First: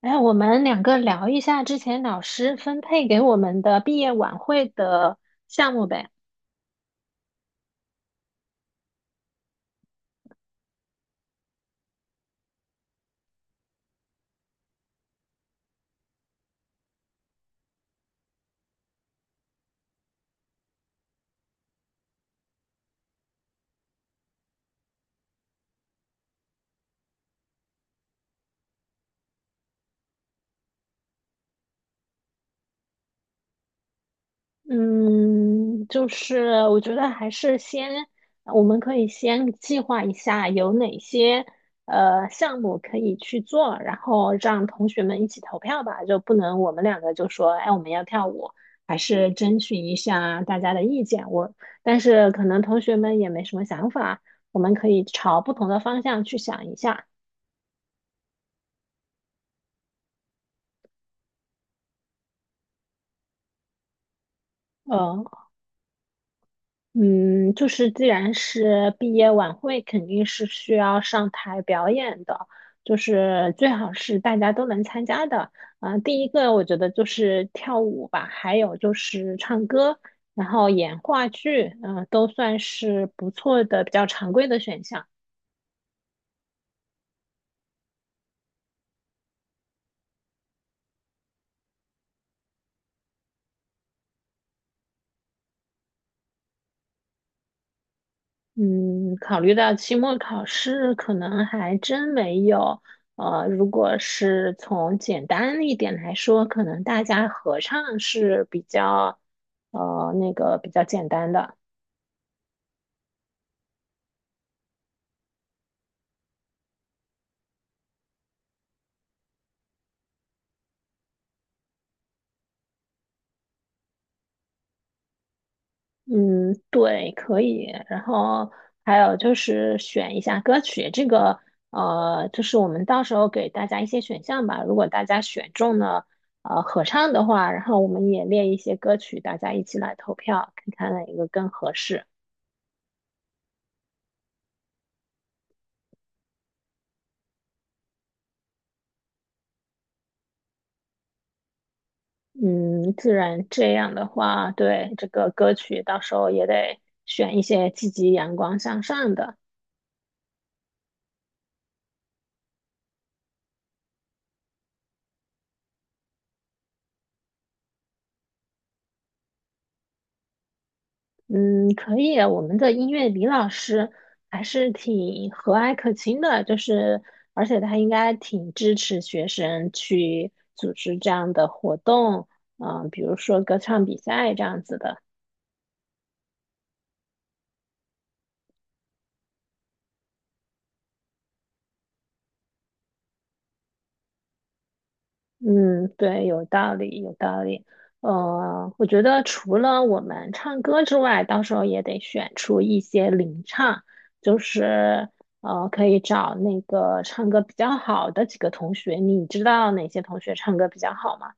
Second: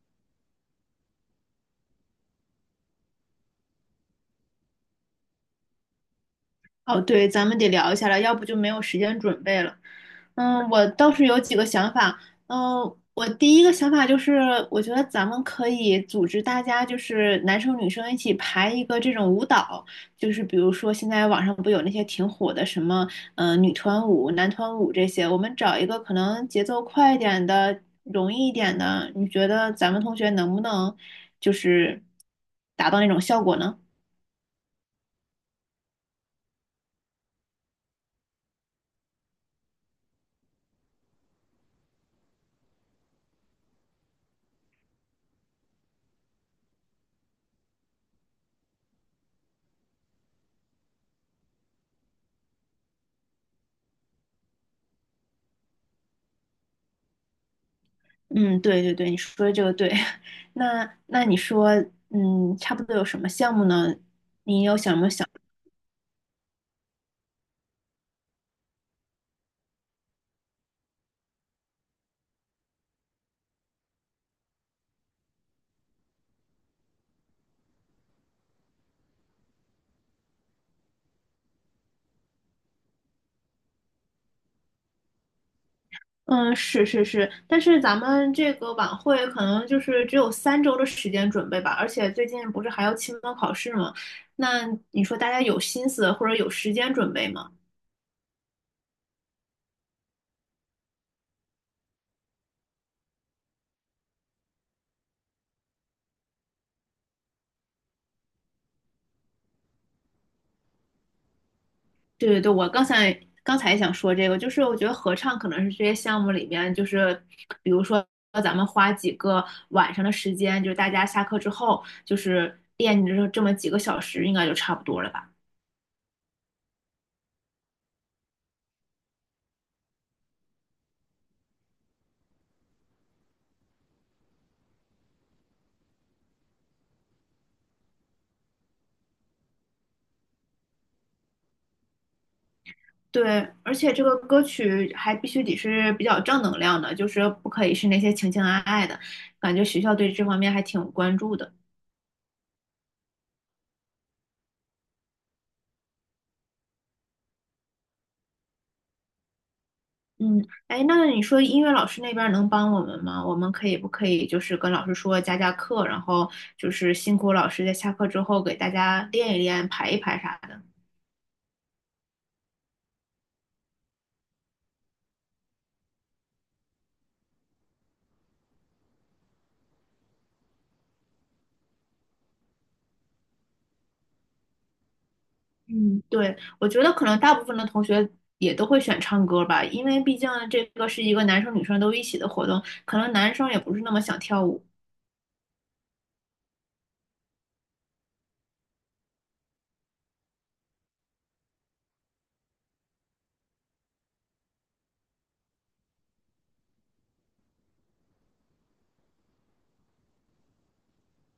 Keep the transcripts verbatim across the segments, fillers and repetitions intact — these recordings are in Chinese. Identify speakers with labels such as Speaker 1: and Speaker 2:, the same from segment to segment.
Speaker 1: 哎，我们两个聊一下之前老师分配给我们的毕业晚会的项目呗。
Speaker 2: 哦，对，咱们得聊一下了，要不就没有时间准备了。嗯，我倒是有几个想法。嗯，我第一个想法就是，我觉得咱们可以组织大家，就是男生女生一起排一个这种舞蹈，就是比如说现在网上不有那些挺火的什么，嗯、女团舞、男团舞这些，我们找一个可能节奏快一点的、容易一点的，你觉得咱们同学能不能就是达到那种效果呢？
Speaker 1: 嗯，就是我觉得还是先，我们可以先计划一下有哪些呃项目可以去做，然后让同学们一起投票吧。就不能我们两个就说，哎，我们要跳舞，还是征询一下大家的意见。我，但是可能同学们也没什么想法，我们可以朝不同的方向去想一下。
Speaker 2: 嗯，对对对，你说的这个对。那那你说，嗯，差不多有什么项目呢？
Speaker 1: 嗯。嗯，就是既然是毕业晚会，肯定是需要上台表演的，就是最好是大家都能参加的。嗯、第一个我觉得就是跳舞吧，还有就是唱歌，然后演话剧，嗯、都算是不错的、比较常规的选项。
Speaker 2: 嗯，是是是，但是咱们这个晚会可能就是只有三周的时间准备吧，而且最近不是还要期末考试吗？那你说大家有心思或者有时间准备吗？
Speaker 1: 嗯，考虑到期末考试，可能还真没有。呃，如果是从简单一点来说，可能大家合唱是比较，呃，那个比较简单的。
Speaker 2: 对对对，我刚才刚才也想说这个，就是我觉得合唱可能是这些项目里面，就是比如说咱们花几个晚上的时间，就是大家下课之后，就是练这这么几个小时，应该就差不多了吧？
Speaker 1: 嗯，对，可以。然后还有就是选一下歌曲，这个呃，就是我们到时候给大家一些选项吧。如果大家选中了呃合唱的话，然后我们也列一些歌曲，大家一起来投票，看看哪一个更合适。
Speaker 2: 对，而且这个歌曲还必须得是比较正能量的，就是不可以是那些情情爱爱的，感觉学校对这方面还挺关注的。
Speaker 1: 嗯，自然这样的话，对，这个歌曲到时候也得选一些积极、阳光向上的。
Speaker 2: 嗯，哎，那你说音乐老师那边儿能帮我们吗？我们可以不可以就是跟老师说加加课，然后就是辛苦老师在下课之后给大家练一练、排一排啥的？
Speaker 1: 嗯，可以啊，我们的音乐李老师还是挺和蔼可亲的，就是而且他应该挺支持学生去组织这样的活动，嗯、比如说歌唱比赛这样子的。
Speaker 2: 嗯，对，我觉得可能大部分的同学也都会选唱歌吧，因为毕竟这个是一个男生女生都一起的活动，可能男生也不是那么想跳舞。
Speaker 1: 嗯，对，有道理，有道理。呃，我觉得除了我们唱歌之外，到时候也得选出一些领唱，就是呃，可以找那个唱歌比较好的几个同学。你知道哪些同学唱歌比较好吗？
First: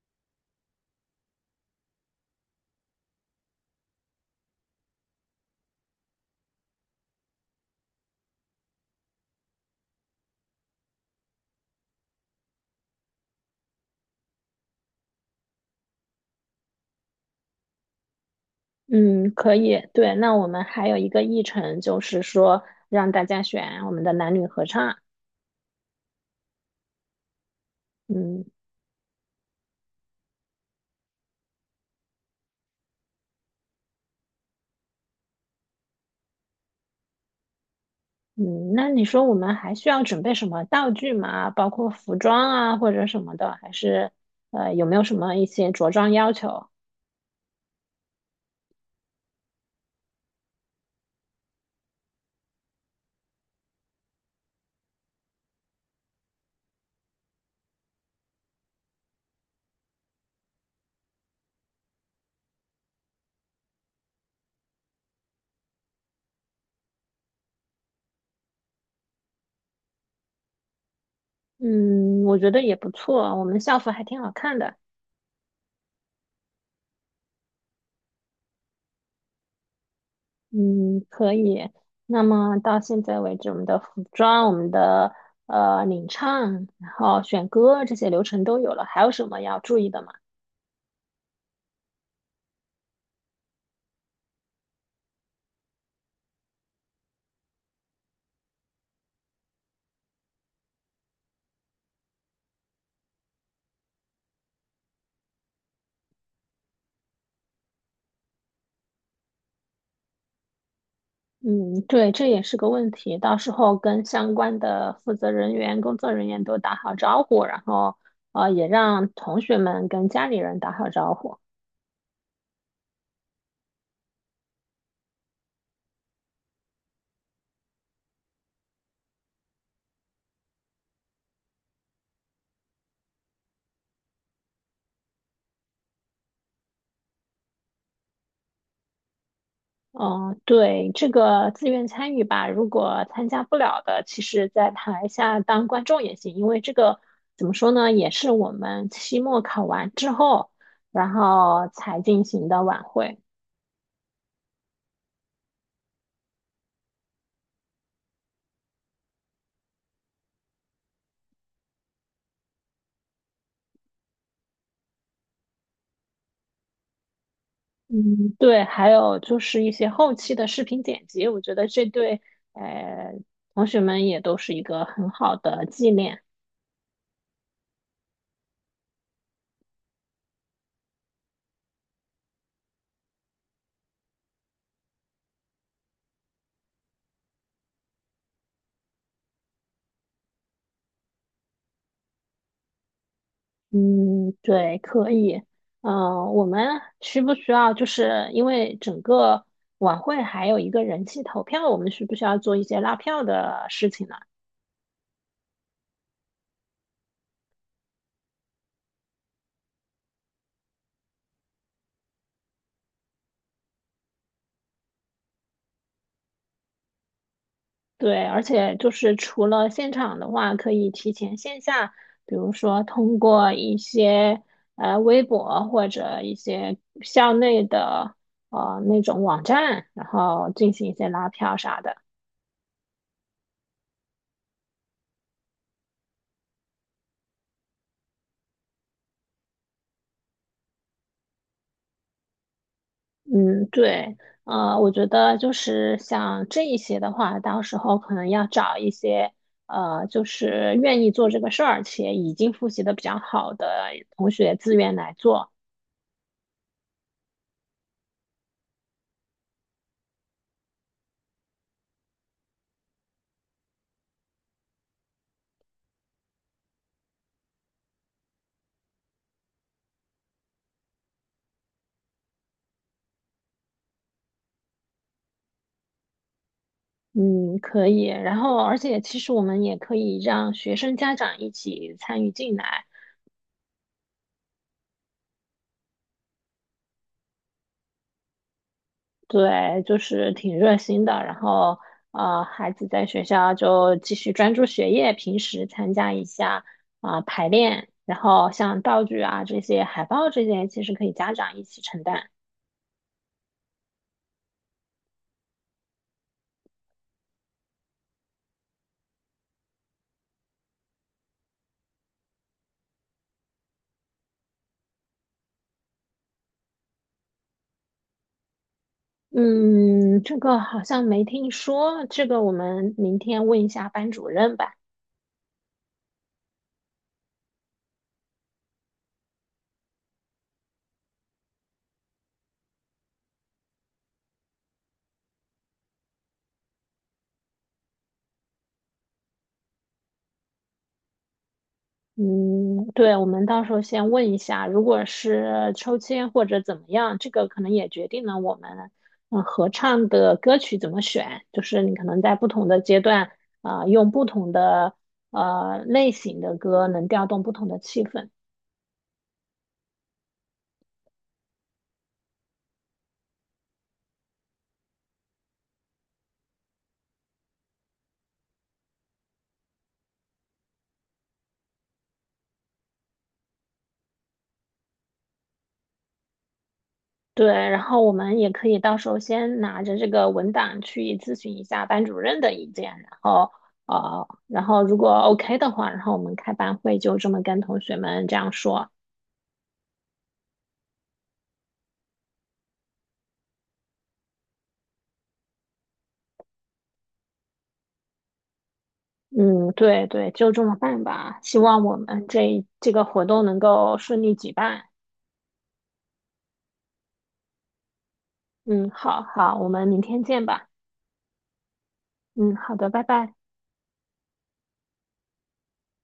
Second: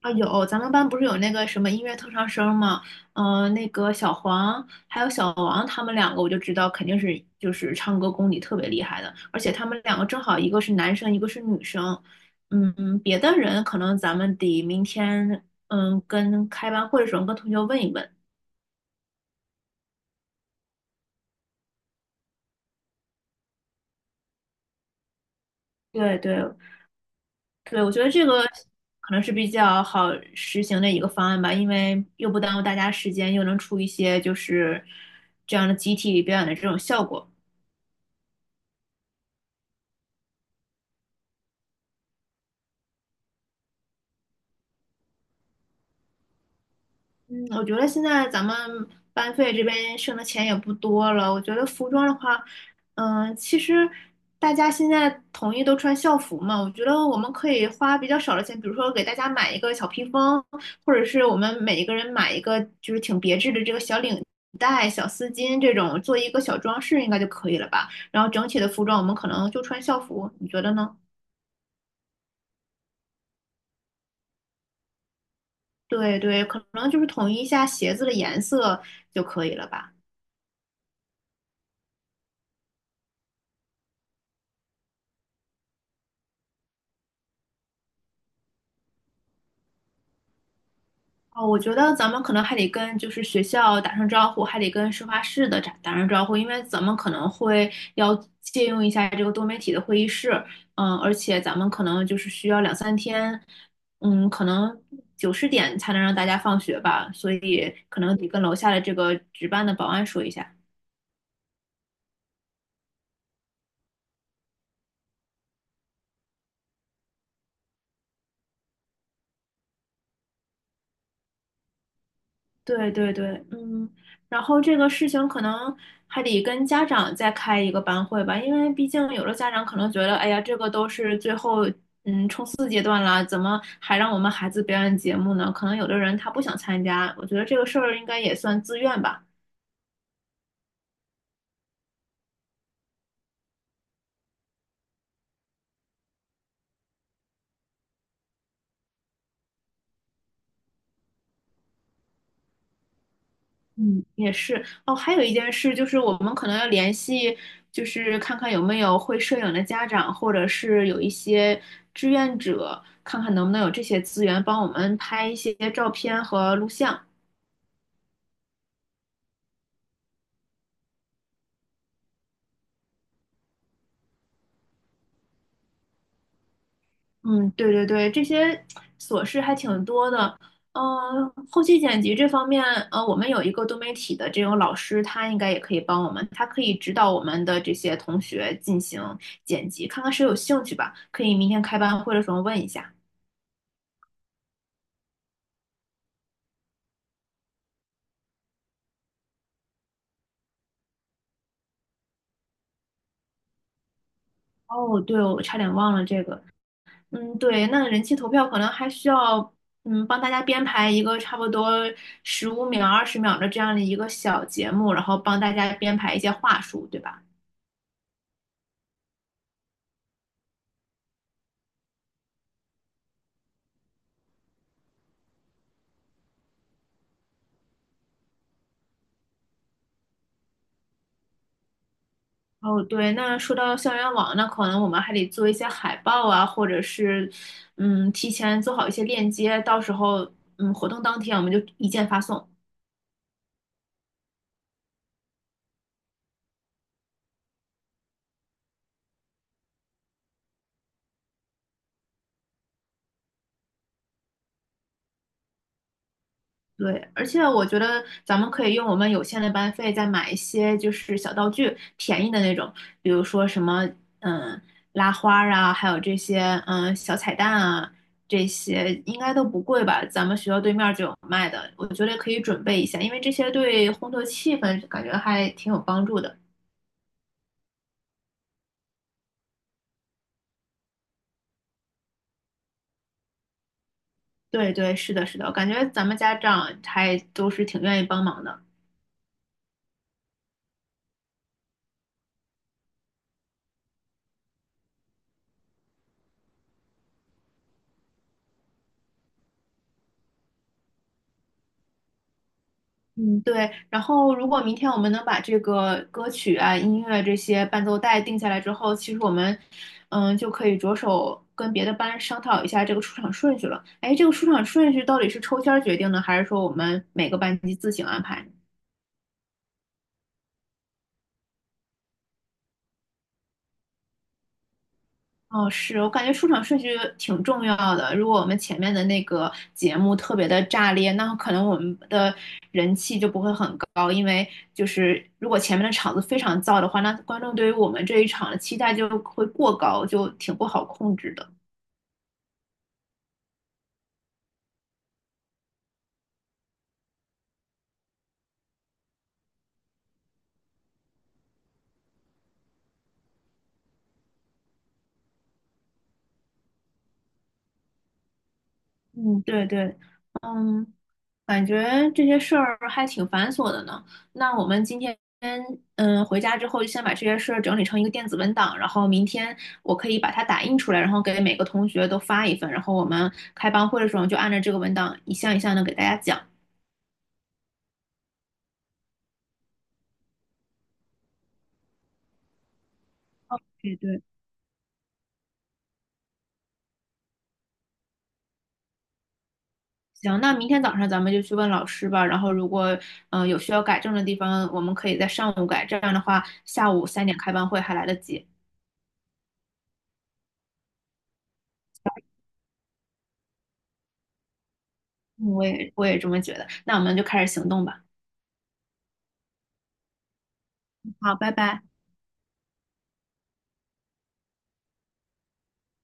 Speaker 2: 啊，有，咱们班不是有那个什么音乐特长生吗？嗯、那个小黄还有小王，他们两个我就知道肯定是就是唱歌功底特别厉害的，而且他们两个正好一个是男生，一个是女生。嗯，别的人可能咱们得明天嗯跟开班会的时候跟同学问一问。
Speaker 1: 嗯，可以。对，那我们还有一个议程，就是说让大家选我们的男女合唱。
Speaker 2: 对对对，我觉得这个
Speaker 1: 嗯。
Speaker 2: 可能是比较好实行的一个方案吧，因为又不耽误大家时间，又能出一些就是这样的集体表演的这种效果。
Speaker 1: 嗯，那你说我们还需要准备什么道具吗？包括服装啊或者什么的，还是呃有没有什么一些着装要求？
Speaker 2: 嗯我觉得现在咱们班费这边剩的钱也不多了。我觉得服装的话，嗯，其实大家现在统一都穿校服嘛，我觉得我们可以花比较少的钱，比如说给大家买一个小披风，或者是我们每一个人买一个就是挺别致的这个小领带、小丝巾这种，做一个小装饰应该就可以了吧。然后整体的服装我们可能就穿校服，你觉得呢？
Speaker 1: 嗯，我觉得也不错，我们校服还挺好看的。
Speaker 2: 对对，可能就是统一一下鞋子的颜色就可以了吧。
Speaker 1: 嗯，可以。那么到现在为止，我们的服装、我们的呃领唱，然后选歌这些流程都有了，还有什么要注意的吗？
Speaker 2: 哦，我觉得咱们可能还得跟就是学校打声招呼，还得跟事发室的打打声招呼，因为咱们可能会要借用一下这个多媒体的会议室，嗯，而且咱们可能就是需要两三天，嗯，可能九十点才能让大家放学吧，所以可能得跟楼下的这个值班的保安说一下。
Speaker 1: 嗯，对，这也是个问题。到时候跟相关的负责人员、工作人员都打好招呼，然后呃，也让同学们跟家里人打好招呼。
Speaker 2: 对对对，嗯，然后这个事情可能还得跟家长再开一个班会吧，因为毕竟有的家长可能觉得，哎呀，这个都是最后四阶段了，怎么还让我们孩子表演节目呢？可能有的人他不想参加，我觉得这个事儿应该也算自愿吧。
Speaker 1: 嗯，对，这个自愿参与吧，如果参加不了的，其实在台下当观众也行，因为这个怎么说呢，也是我们期末考完之后，然后才进行的晚会。
Speaker 2: 嗯，也是哦，还有一件事就是我们可能要联系，就是看看有没有会摄影的家长，或者是有一些志愿者，看看能不能有这些资源帮我们拍一些照片和录像。
Speaker 1: 嗯，对，还有就是一些后期的视频剪辑，我觉得这对呃同学们也都是一个很好的纪念。
Speaker 2: 嗯，对对对，这些琐事还挺多的。嗯，后期剪辑这方面，呃，我们有一个多媒体的这种老师，他应该也可以帮我们，他可以指导我们的这些同学进行剪辑，看看谁有兴趣吧。可以明天开班会的时候问一下。
Speaker 1: 嗯，对，可以。嗯、我们需不需要就是因为整个晚会还有一个人气投票，我们需不需要做一些拉票的事情呢？
Speaker 2: 哦，对，我差点忘了这个。嗯，对，那人气投票可能还需要，嗯，帮大家编排一个差不多十五秒、二十秒的这样的一个小节目，然后帮大家编排一些话术，对吧？
Speaker 1: 对，而且就是除了现场的话，可以提前线下，比如说通过一些呃微博或者一些校内的呃那种网站，然后进行一些拉票啥的。
Speaker 2: 哦，对，那说到校园网，那可能我们还得做一些海报啊，或者是，嗯，提前做好一些链接，到时候，嗯，活动当天我们就一键发送。
Speaker 1: 嗯，对，呃，我觉得就是像这一些的话，到时候可能要找一些呃，就是愿意做这个事儿且已经复习的比较好的同学自愿来做。
Speaker 2: 对，而且我觉得咱们可以用我们有限的班费再买一些就是小道具，便宜的那种，比如说什么，嗯，拉花儿啊，还有这些，嗯，小彩蛋啊，这些应该都不贵吧？咱们学校对面儿就有卖的，我觉得可以准备一下，因为这些对烘托气氛感觉还挺有帮助的。
Speaker 1: 嗯，可以。然后，而且其实我们也可以让学生家长一起参与进来，
Speaker 2: 对对，是的，是的，我感觉咱们家长还都是挺愿意帮忙的。
Speaker 1: 对，就是挺热心的。然后，呃，孩子在学校就继续专注学业，平时参加一下啊，排练。然后，像道具啊这些、海报这些，其实可以家长一起承担。
Speaker 2: 嗯，对。然后，如果明天我们能把这个歌曲啊、音乐这些伴奏带定下来之后，其实我们，嗯，就可以着手跟别的班商讨一下这个出场顺序了。哎，这个出场顺序到底是抽签儿决定呢，还是说我们每个班级自行安排呢？
Speaker 1: 嗯，这个好像没听说，这个我们明天问一下班主任吧。
Speaker 2: 哦，是我感觉出场顺序挺重要的。如果我们前面的那个节目特别的炸裂，那可能我们的人气就不会很高，因为就是如果前面的场子非常燥的话，那观众对于我们这一场的期待就会过高，就挺不好控制的。
Speaker 1: 嗯，对，我们到时候先问一下，如果是抽签或者怎么样，这个可能也决定了我们嗯合唱的歌曲怎么选，就是你可能在不同的阶段啊、呃用不同的呃类型的歌能调动不同的气氛。
Speaker 2: 嗯，对对，嗯，感觉这些事儿还挺繁琐的呢。那我们今天，嗯，回家之后就先把这些事儿整理成一个电子文档，然后明天我可以把它打印出来，然后给每个同学都发一份，然后我们开班会的时候就按照这个文档一项一项的给大家讲。
Speaker 1: 对，然后我们也可以到时候先拿着这个文档去咨询一下班主任的意见，然后
Speaker 2: 对对，
Speaker 1: 呃，然后如果 OK 的话，然后我们开班会就这么跟同学们这样说。
Speaker 2: 行，那明天早上咱们就去问老师吧。然后如果嗯、呃有需要改正的地方，我们可以在上午改。这样的话，下午三点开班会还来得及。嗯
Speaker 1: 嗯，对对，就这么办吧。希望我们这这个活动能够顺利举办。
Speaker 2: 我也我也这么觉得。那我们就开始行动吧。
Speaker 1: 嗯，好好，我们明天见吧。
Speaker 2: 好，拜拜。
Speaker 1: 嗯，好的，拜拜。